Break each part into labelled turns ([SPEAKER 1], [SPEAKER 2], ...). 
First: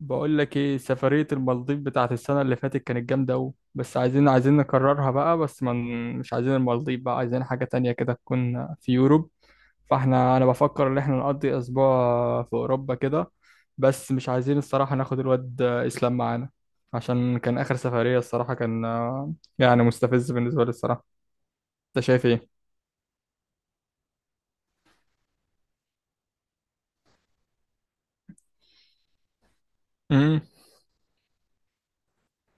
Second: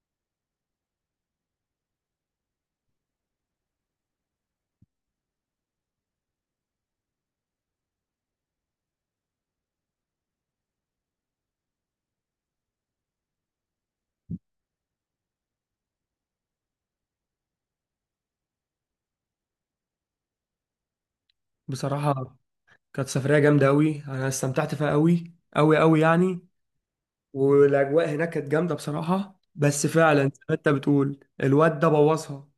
[SPEAKER 1] بقول لك ايه سفرية المالديف بتاعت السنة اللي فاتت كانت جامدة أوي بس عايزين نكررها بقى بس من مش عايزين المالديف بقى عايزين حاجة تانية كده تكون في يوروب. فاحنا انا بفكر ان احنا نقضي اسبوع في اوروبا كده. بس مش عايزين الصراحة ناخد الواد اسلام معانا عشان كان اخر سفرية الصراحة كان يعني مستفز بالنسبة لي الصراحة. انت شايف
[SPEAKER 2] بصراحة، كانت سفرية جامدة أوي. أنا استمتعت فيها أوي أوي أوي يعني، والأجواء هناك كانت جامدة بصراحة، بس فعلا زي
[SPEAKER 1] ايه؟
[SPEAKER 2] ما أنت بتقول الواد ده بوظها.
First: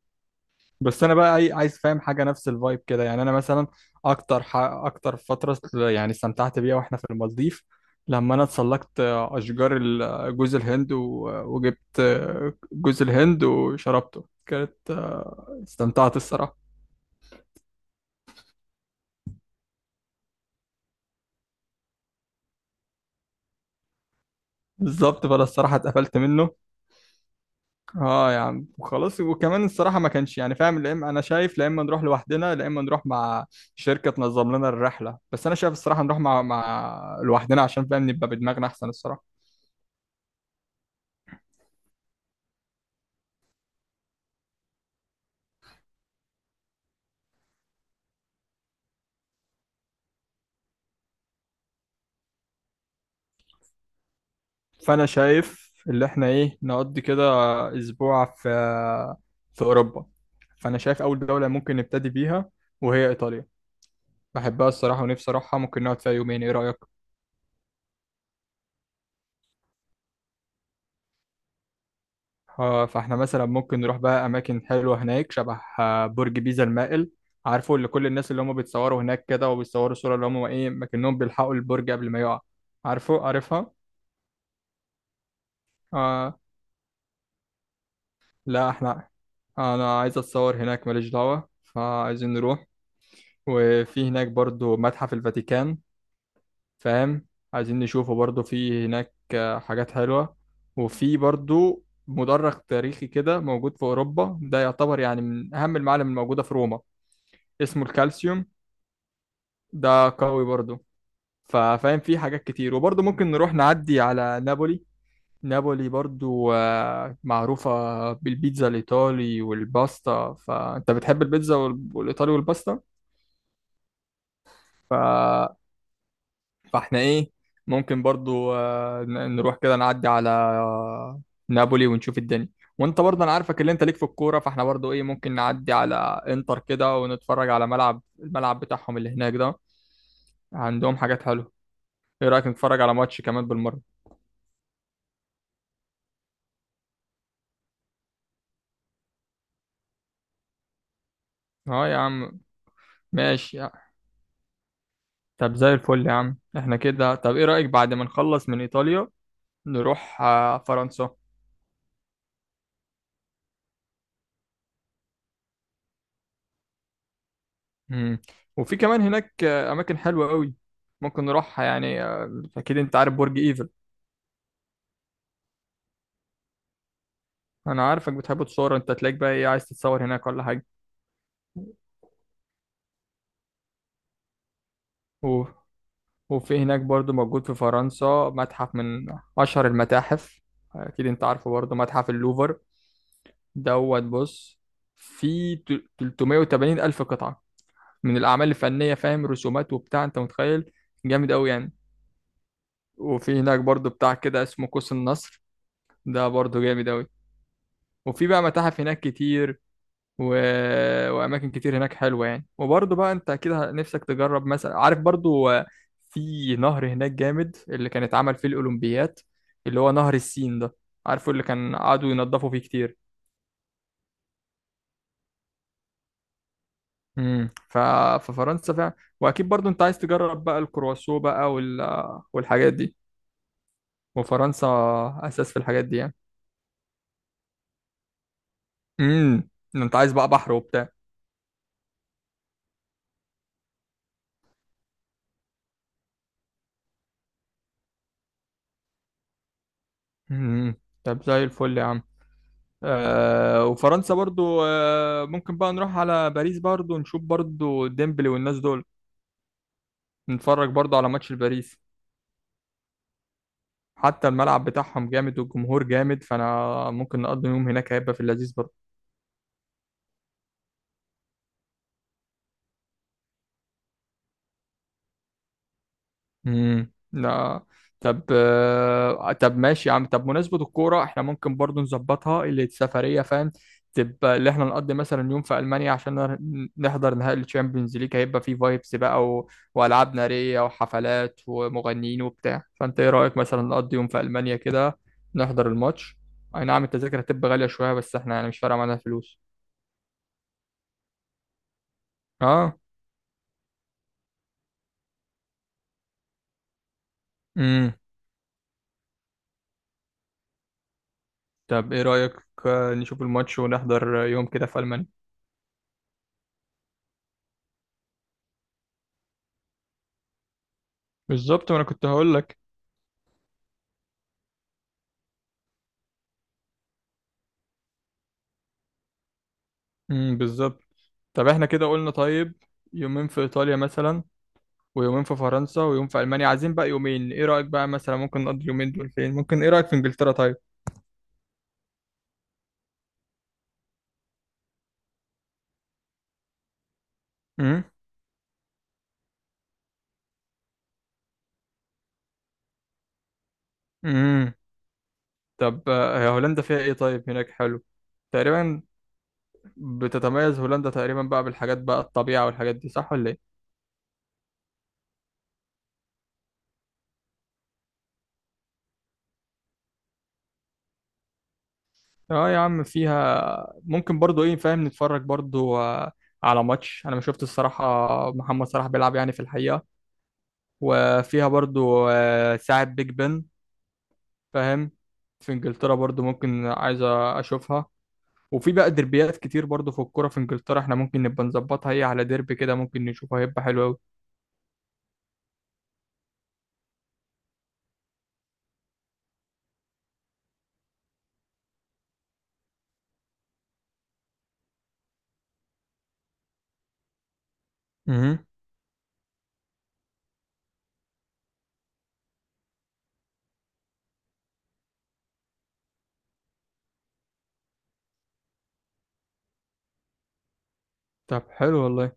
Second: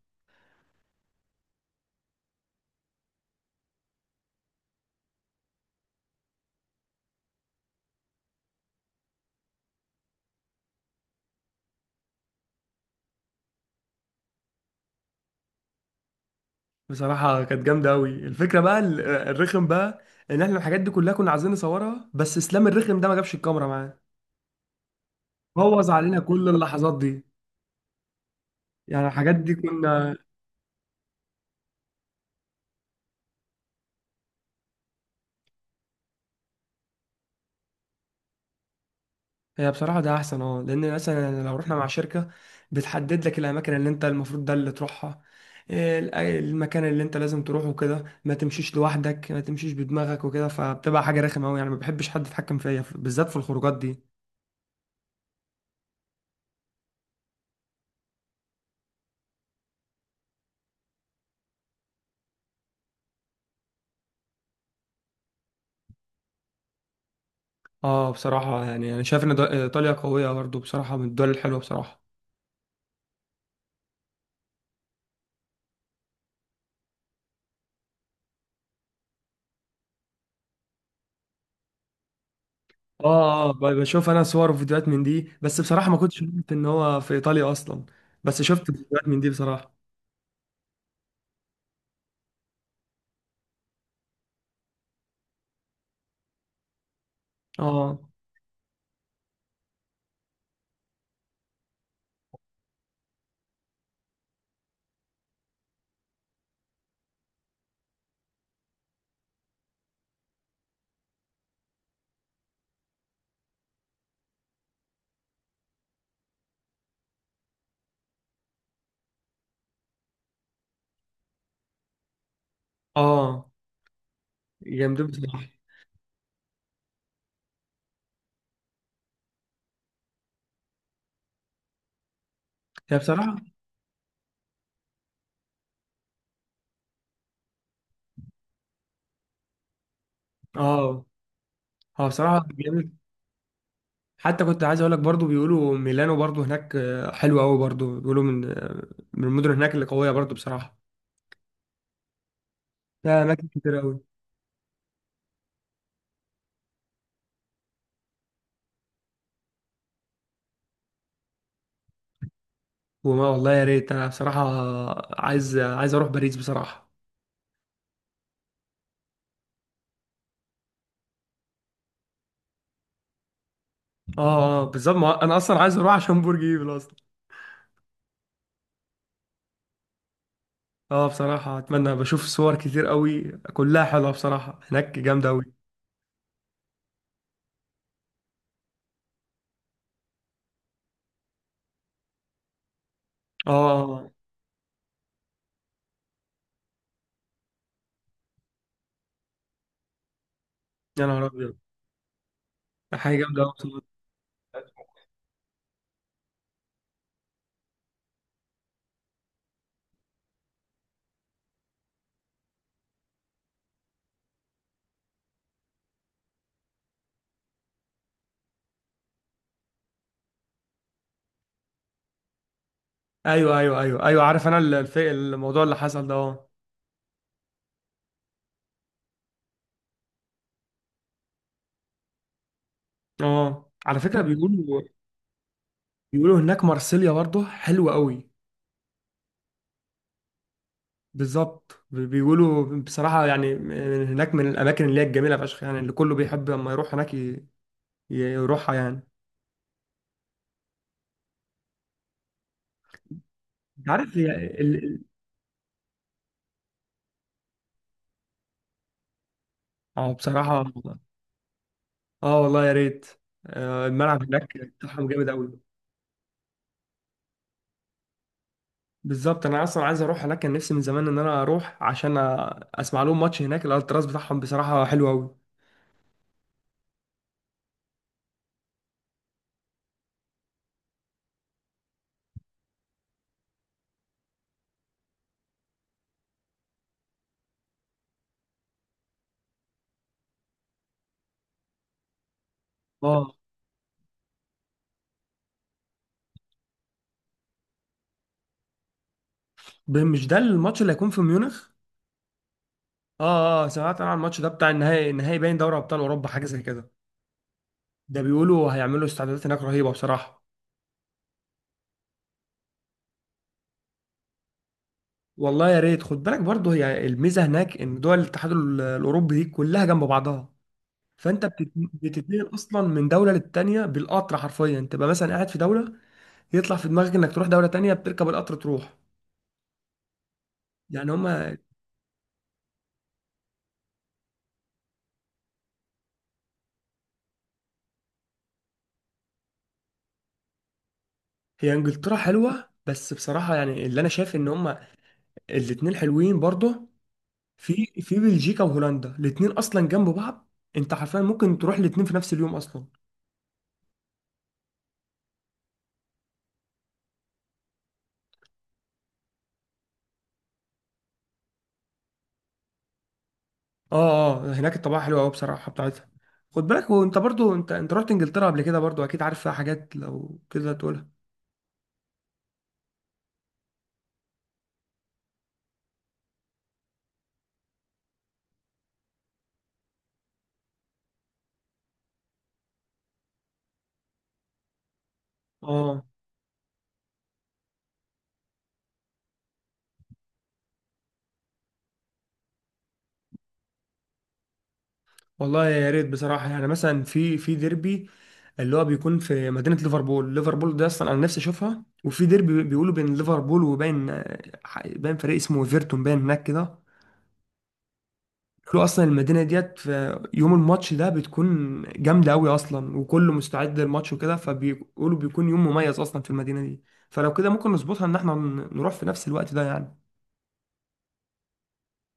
[SPEAKER 1] بس انا بقى عايز فاهم حاجه نفس الفايب كده يعني انا مثلا اكتر اكتر فتره يعني استمتعت بيها واحنا في المالديف. لما انا اتسلقت اشجار جوز الهند وجبت جوز الهند وشربته كانت استمتعت الصراحه.
[SPEAKER 2] بصراحة كانت جامدة أوي. الفكرة بقى الرخم بقى، إن إحنا الحاجات دي كلها كنا عايزين نصورها، بس إسلام الرخم ده ما جابش الكاميرا معاه.
[SPEAKER 1] بالظبط فانا الصراحه
[SPEAKER 2] بوظ
[SPEAKER 1] اتقفلت
[SPEAKER 2] علينا كل
[SPEAKER 1] منه.
[SPEAKER 2] اللحظات دي.
[SPEAKER 1] اه يا عم
[SPEAKER 2] يعني
[SPEAKER 1] وخلاص
[SPEAKER 2] الحاجات دي
[SPEAKER 1] وكمان الصراحه ما
[SPEAKER 2] كنا.
[SPEAKER 1] كانش يعني فاهم لا اما انا شايف لا اما نروح لوحدنا لا اما نروح مع شركه تنظم لنا الرحله بس انا شايف الصراحه نروح مع لوحدنا عشان فاهم نبقى بدماغنا احسن الصراحه.
[SPEAKER 2] هي بصراحة ده أحسن، أه، لأن مثلا لو رحنا مع شركة بتحدد لك الأماكن اللي أنت المفروض ده اللي تروحها. إيه المكان اللي أنت لازم تروحه كده، ما تمشيش لوحدك، ما تمشيش بدماغك وكده، فبتبقى حاجة رخمة أوي يعني. ما بحبش حد يتحكم فيا، بالذات في الخروجات دي.
[SPEAKER 1] فانا شايف اللي احنا ايه نقضي كده اسبوع في اوروبا. فانا شايف اول دولة ممكن نبتدي بيها وهي ايطاليا. بحبها الصراحة ونفسي اروحها ممكن نقعد فيها يومين ايه رأيك؟
[SPEAKER 2] أه بصراحة، يعني أنا شايف إن إيطاليا قوية برضه بصراحة، من الدول الحلوة بصراحة.
[SPEAKER 1] فاحنا مثلا ممكن نروح بقى اماكن حلوة هناك شبه برج بيزا المائل. عارفه اللي كل الناس اللي هم بيتصوروا هناك كده وبيتصوروا صورة اللي هم ايه مكنهم بيلحقوا البرج قبل ما يقع.
[SPEAKER 2] أه
[SPEAKER 1] عارفه
[SPEAKER 2] أه،
[SPEAKER 1] عارفها.
[SPEAKER 2] بشوف أنا صور وفيديوهات من دي، بس بصراحة ما كنتش
[SPEAKER 1] آه
[SPEAKER 2] عارف إن هو في إيطاليا أصلا. بس شفت
[SPEAKER 1] لا
[SPEAKER 2] فيديوهات
[SPEAKER 1] احنا
[SPEAKER 2] من دي بصراحة.
[SPEAKER 1] انا عايز اتصور هناك ماليش دعوة. فعايزين نروح. وفي هناك برضو متحف الفاتيكان فاهم. عايزين
[SPEAKER 2] أه.
[SPEAKER 1] نشوفه برضو في هناك حاجات حلوة. وفي برضو مدرج تاريخي كده موجود في أوروبا ده يعتبر يعني من أهم المعالم الموجودة في روما. اسمه الكالسيوم. ده قوي برضو. ففاهم في حاجات كتير وبرضو ممكن نروح نعدي على نابولي. نابولي برضو معروفة بالبيتزا الإيطالي والباستا. فأنت بتحب البيتزا والإيطالي
[SPEAKER 2] أه جامدين بصراحة.
[SPEAKER 1] والباستا. فاحنا ايه ممكن برضو نروح كده نعدي على نابولي ونشوف الدنيا.
[SPEAKER 2] هي
[SPEAKER 1] وانت برضه انا
[SPEAKER 2] بصراحة.
[SPEAKER 1] عارفك اللي انت ليك في الكوره فاحنا برضو ايه ممكن نعدي على انتر كده ونتفرج على الملعب بتاعهم اللي هناك ده. عندهم
[SPEAKER 2] اه،
[SPEAKER 1] حاجات حلوه.
[SPEAKER 2] هو
[SPEAKER 1] ايه
[SPEAKER 2] بصراحة
[SPEAKER 1] رايك نتفرج
[SPEAKER 2] جامد.
[SPEAKER 1] على ماتش كمان بالمره؟
[SPEAKER 2] حتى كنت عايز اقول لك برضو، بيقولوا ميلانو برضو هناك حلوة قوي برضو، بيقولوا من المدن هناك اللي قوية برضو بصراحة.
[SPEAKER 1] اه يا عم.
[SPEAKER 2] لا، اماكن
[SPEAKER 1] ماشي يا-
[SPEAKER 2] كتير قوي.
[SPEAKER 1] طب زي الفل يا عم احنا كده. طب ايه رايك بعد ما نخلص من ايطاليا نروح فرنسا؟
[SPEAKER 2] وما والله يا ريت، انا بصراحة عايز اروح باريس بصراحة.
[SPEAKER 1] مم. وفي كمان هناك اماكن حلوه قوي ممكن نروحها يعني. اكيد انت عارف برج ايفل.
[SPEAKER 2] اه اه بالظبط، ما انا اصلا عايز اروح عشان برج ايفل اصلا.
[SPEAKER 1] انا عارفك بتحب تصور انت تلاقيك بقى ايه عايز تتصور هناك ولا حاجه؟
[SPEAKER 2] اه بصراحة اتمنى. بشوف صور كتير قوي كلها حلوة بصراحة، هناك جامدة
[SPEAKER 1] و...
[SPEAKER 2] قوي.
[SPEAKER 1] وفي هناك برضو موجود في فرنسا متحف من اشهر المتاحف. اكيد انت عارفه برضو متحف اللوفر
[SPEAKER 2] اه، اه،
[SPEAKER 1] دوت
[SPEAKER 2] آه.
[SPEAKER 1] بص. في 380 الف قطعه من الاعمال الفنيه فاهم رسومات وبتاع انت متخيل.
[SPEAKER 2] يا نهار
[SPEAKER 1] جامد قوي
[SPEAKER 2] ابيض.
[SPEAKER 1] يعني.
[SPEAKER 2] حاجة
[SPEAKER 1] وفي
[SPEAKER 2] جامدة قوي
[SPEAKER 1] هناك برضو
[SPEAKER 2] بصراحة.
[SPEAKER 1] بتاع كده اسمه قوس النصر. ده برضو جامد قوي. وفي بقى متاحف هناك كتير و... واماكن كتير هناك حلوه يعني. وبرضه بقى انت اكيد نفسك تجرب مثلا عارف برضه في نهر هناك جامد اللي كان اتعمل فيه الاولمبيات اللي هو نهر السين ده. عارفه اللي كان قعدوا ينضفوا فيه كتير.
[SPEAKER 2] ايوه، ايوه، ايوه، ايوه، عارف انا الموضوع اللي حصل ده، اه.
[SPEAKER 1] امم ف... ففرنسا فعلا. واكيد برضه انت عايز تجرب بقى الكرواسو بقى والحاجات دي.
[SPEAKER 2] اه، على فكرة
[SPEAKER 1] وفرنسا
[SPEAKER 2] بيقولوا،
[SPEAKER 1] اساس في الحاجات دي يعني.
[SPEAKER 2] هناك مارسيليا برضه حلوة قوي.
[SPEAKER 1] امم انت عايز بقى بحر وبتاع.
[SPEAKER 2] بالظبط، بيقولوا بصراحة، يعني هناك من الأماكن اللي هي الجميلة فشخ يعني، اللي كله بيحب لما يروح هناك، يروحها يعني.
[SPEAKER 1] امم طب زي الفل يا عم.
[SPEAKER 2] أنت
[SPEAKER 1] وفرنسا
[SPEAKER 2] عارف هي ال...
[SPEAKER 1] برضو
[SPEAKER 2] ال-
[SPEAKER 1] ممكن بقى نروح على باريس برضو نشوف برضو ديمبلي والناس دول.
[SPEAKER 2] اه بصراحة.
[SPEAKER 1] نتفرج برضو على ماتش الباريس.
[SPEAKER 2] اه والله يا ريت، الملعب
[SPEAKER 1] حتى
[SPEAKER 2] هناك
[SPEAKER 1] الملعب
[SPEAKER 2] بتاعهم
[SPEAKER 1] بتاعهم
[SPEAKER 2] جامد
[SPEAKER 1] جامد
[SPEAKER 2] قوي.
[SPEAKER 1] والجمهور جامد فانا ممكن نقضي يوم هناك هيبقى في اللذيذ برضو.
[SPEAKER 2] بالظبط، أنا أصلا عايز أروح هناك، كان نفسي من زمان إن أنا أروح عشان أسمع لهم ماتش هناك. الألتراس بتاعهم بصراحة حلو قوي.
[SPEAKER 1] لا. طب طب ماشي يا عم. طب مناسبة الكورة احنا ممكن برضو نظبطها اللي السفرية فاهم. تبقى اللي احنا نقضي مثلا يوم في ألمانيا عشان نحضر نهائي الشامبيونز ليج هيبقى فيه فايبس بقى وألعاب نارية وحفلات ومغنيين وبتاع. فأنت ايه
[SPEAKER 2] اه،
[SPEAKER 1] رأيك مثلا نقضي يوم في ألمانيا كده نحضر الماتش؟ أي نعم التذاكر هتبقى غالية شوية بس احنا يعني مش فارقة معانا الفلوس.
[SPEAKER 2] مش ده الماتش اللي هيكون في ميونخ؟
[SPEAKER 1] اه.
[SPEAKER 2] اه اه، سمعت انا عن الماتش ده بتاع النهائي، النهائي باين دوري ابطال اوروبا حاجه زي كده.
[SPEAKER 1] امم
[SPEAKER 2] ده بيقولوا هيعملوا استعدادات هناك رهيبه بصراحه.
[SPEAKER 1] طب ايه رأيك نشوف الماتش ونحضر يوم كده في ألمانيا؟
[SPEAKER 2] والله يا ريت. خد بالك برضه، هي الميزه هناك ان دول الاتحاد الاوروبي دي كلها جنب بعضها، فانت
[SPEAKER 1] بالظبط ما انا كنت هقول
[SPEAKER 2] بتتنقل
[SPEAKER 1] لك.
[SPEAKER 2] اصلا من دوله للتانيه بالقطر حرفيا. تبقى مثلا قاعد في دوله، يطلع في دماغك انك تروح دوله تانيه، بتركب القطر تروح
[SPEAKER 1] بالظبط.
[SPEAKER 2] يعني.
[SPEAKER 1] طب
[SPEAKER 2] هما.
[SPEAKER 1] احنا كده قلنا طيب يومين في ايطاليا مثلا ويومين في فرنسا ويوم في المانيا. عايزين بقى يومين. ايه رايك بقى مثلا ممكن نقضي اليومين دول فين؟ ممكن ايه رايك في انجلترا طيب؟
[SPEAKER 2] هي انجلترا حلوه، بس بصراحه يعني اللي انا شايف ان هما الاتنين حلوين برضه.
[SPEAKER 1] امم
[SPEAKER 2] في بلجيكا وهولندا، الاتنين اصلا جنب بعض. انت حرفيا ممكن تروح الاتنين في نفس اليوم اصلا.
[SPEAKER 1] امم طب هي هولندا فيها ايه طيب؟ هناك حلو تقريبا. بتتميز هولندا تقريبا بقى بالحاجات بقى الطبيعه والحاجات دي صح ولا ايه؟
[SPEAKER 2] اه اه، هناك الطبيعه حلوه قوي بصراحه بتاعتها. خد بالك، وانت برضو انت رحت انجلترا قبل كده برضو، اكيد عارف فيها حاجات لو كده تقولها.
[SPEAKER 1] اه يا عم. فيها ممكن برضو ايه فاهم نتفرج برضو على ماتش. انا ما شفت الصراحه محمد صلاح بيلعب يعني في الحقيقه. وفيها برضو ساعه بيج بن فاهم. في انجلترا
[SPEAKER 2] اه
[SPEAKER 1] برضو ممكن عايز اشوفها. وفي بقى دربيات كتير برضو في الكوره في انجلترا احنا ممكن نبقى نظبطها هي على ديربي كده ممكن نشوفها هيبقى حلو قوي.
[SPEAKER 2] والله يا ريت بصراحه، يعني مثلا في ديربي اللي هو بيكون في مدينه ليفربول. ليفربول ده اصلا انا نفسي اشوفها. وفي ديربي بيقولوا بين ليفربول وبين باين فريق اسمه ايفرتون، باين هناك كده.
[SPEAKER 1] امم
[SPEAKER 2] كله اصلا المدينه ديت في يوم الماتش ده بتكون جامده قوي اصلا، وكله مستعد للماتش وكده، فبيقولوا بيكون يوم مميز اصلا في المدينه دي. فلو كده ممكن نظبطها ان احنا نروح في نفس الوقت ده يعني.
[SPEAKER 1] طب حلو والله.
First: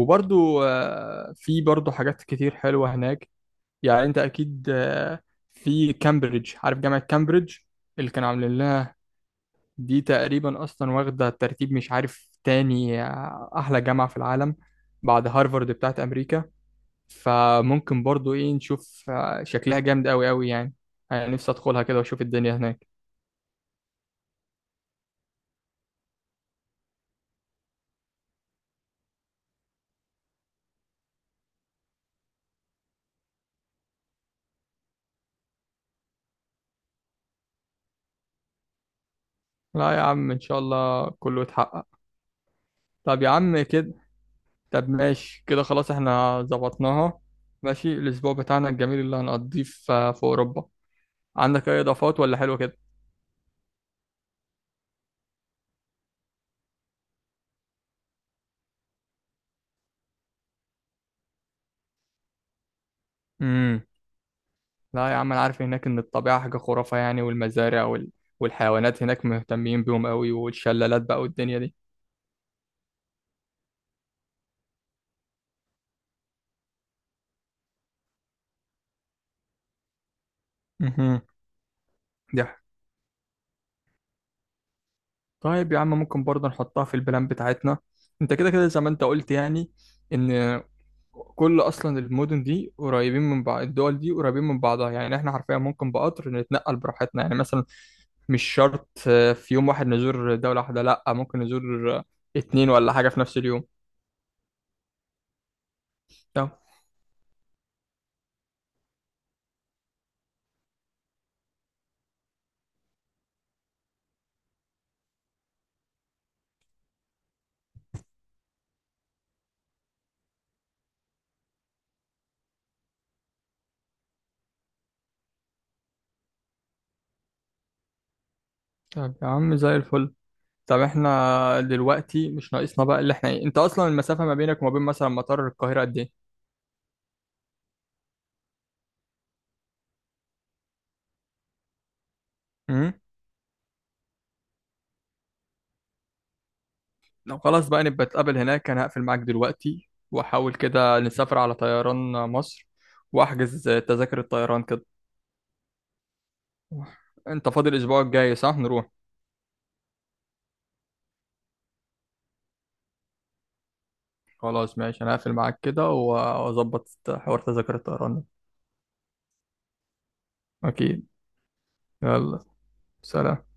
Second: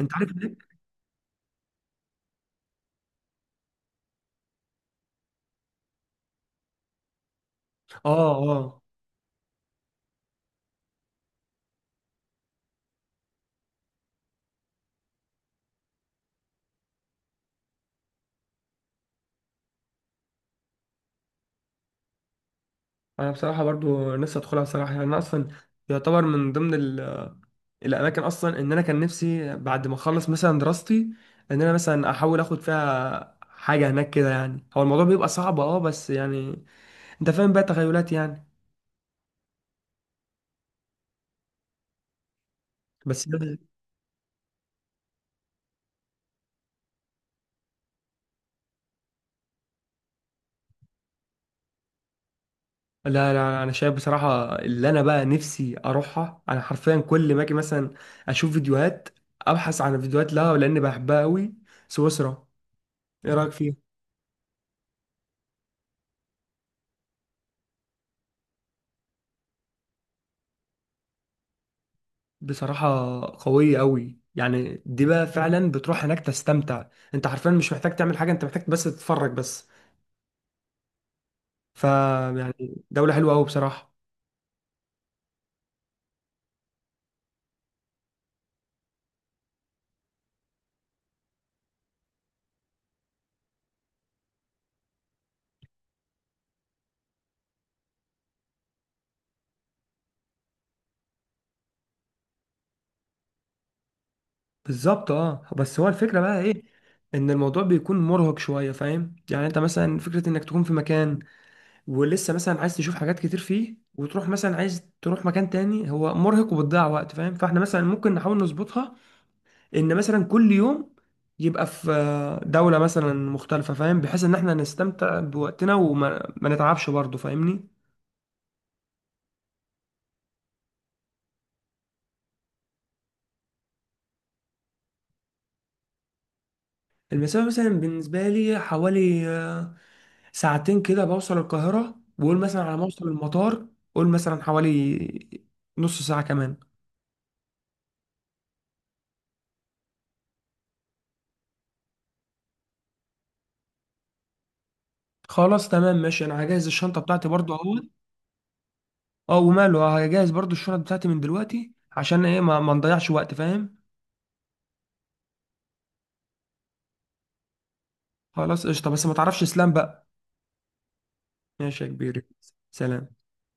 [SPEAKER 2] انت عارف ليه.
[SPEAKER 1] في برضو حاجات كتير حلوه هناك يعني. انت اكيد في كامبريدج عارف جامعه كامبريدج
[SPEAKER 2] اه
[SPEAKER 1] اللي كانوا عاملين
[SPEAKER 2] اه،
[SPEAKER 1] لها. دي تقريبا اصلا واخده ترتيب مش عارف تاني احلى جامعه في العالم بعد هارفارد بتاعت امريكا. فممكن برضو ايه نشوف شكلها جامد قوي قوي يعني. انا نفسي ادخلها كده واشوف الدنيا هناك.
[SPEAKER 2] انا بصراحه برضو نفسي ادخلها بصراحه يعني. انا اصلا يعتبر من ضمن الاماكن اصلا، ان انا كان نفسي بعد ما اخلص مثلا دراستي ان انا مثلا احاول اخد فيها حاجه هناك كده يعني. هو الموضوع بيبقى صعب اه، بس يعني انت فاهم بقى، تخيلات يعني.
[SPEAKER 1] لا يا عم ان شاء الله كله يتحقق. طب
[SPEAKER 2] بس
[SPEAKER 1] يا
[SPEAKER 2] يعني.
[SPEAKER 1] عم كده طب ماشي كده خلاص احنا ظبطناها. ماشي الاسبوع بتاعنا الجميل اللي هنقضيه في اوروبا. عندك اي اضافات ولا حلو كده؟
[SPEAKER 2] لا، لا، لا، انا شايف بصراحه اللي انا بقى نفسي اروحها. انا حرفيا كل ما اجي مثلا اشوف فيديوهات، ابحث عن فيديوهات لها لان بحبها قوي. سويسرا، ايه رايك فيها؟
[SPEAKER 1] امم لا يا عم انا عارف هناك ان الطبيعه حاجه خرافه يعني والمزارع والحيوانات هناك مهتمين بيهم قوي والشلالات بقى والدنيا دي.
[SPEAKER 2] بصراحه، قويه قوي يعني. دي بقى فعلا بتروح هناك تستمتع، انت حرفيا مش محتاج تعمل حاجه، انت محتاج بس تتفرج بس.
[SPEAKER 1] مهم.
[SPEAKER 2] ف
[SPEAKER 1] دي
[SPEAKER 2] يعني دوله حلوه قوي بصراحه.
[SPEAKER 1] طيب يا عم ممكن برضه نحطها في البلان بتاعتنا. انت كده كده زي ما انت قلت يعني ان كل اصلا المدن دي قريبين من بعض. الدول دي قريبين من بعضها يعني احنا حرفيا ممكن بقطر نتنقل براحتنا. يعني مثلا مش شرط في يوم واحد نزور دولة واحدة لا ممكن نزور 2 ولا حاجة في نفس اليوم.
[SPEAKER 2] بالظبط اه، بس هو الفكره بقى
[SPEAKER 1] طب
[SPEAKER 2] ايه، ان الموضوع بيكون مرهق شويه فاهم يعني. انت مثلا فكره انك تكون في مكان ولسه مثلا عايز تشوف حاجات كتير فيه، وتروح مثلا عايز تروح مكان تاني، هو مرهق وبتضيع وقت فاهم. فاحنا مثلا ممكن نحاول نظبطها ان مثلا كل يوم يبقى في دولة مثلا مختلفة، فاهم، بحيث ان احنا نستمتع بوقتنا وما ما نتعبش برضه، فاهمني.
[SPEAKER 1] طب يا عم زي الفل. طب احنا دلوقتي مش ناقصنا بقى اللي احنا ايه. انت اصلا المسافة ما بينك وما بين مثلا مطار القاهرة قد
[SPEAKER 2] المسافة مثلا بالنسبة لي حوالي ساعتين كده، بوصل القاهرة. وقول مثلا على ما
[SPEAKER 1] ايه؟
[SPEAKER 2] اوصل المطار، قول مثلا حوالي نص ساعة كمان.
[SPEAKER 1] لو خلاص بقى نبقى نتقابل هناك. انا هقفل معاك دلوقتي واحاول كده نسافر على طيران مصر واحجز تذاكر الطيران كده.
[SPEAKER 2] خلاص تمام ماشي، انا هجهز الشنطة بتاعتي
[SPEAKER 1] انت
[SPEAKER 2] برضه
[SPEAKER 1] فاضي
[SPEAKER 2] اهو.
[SPEAKER 1] الاسبوع الجاي صح نروح؟
[SPEAKER 2] اه وماله، هجهز برضو الشنط بتاعتي من دلوقتي، عشان ايه ما نضيعش وقت فاهم.
[SPEAKER 1] خلاص ماشي انا هقفل معاك كده واظبط حوار تذاكر الطيران ده.
[SPEAKER 2] خلاص قشطه، بس ما تعرفش اسلام بقى.
[SPEAKER 1] اكيد.
[SPEAKER 2] ماشي يا كبير.
[SPEAKER 1] يلا.
[SPEAKER 2] سلام.
[SPEAKER 1] سلام.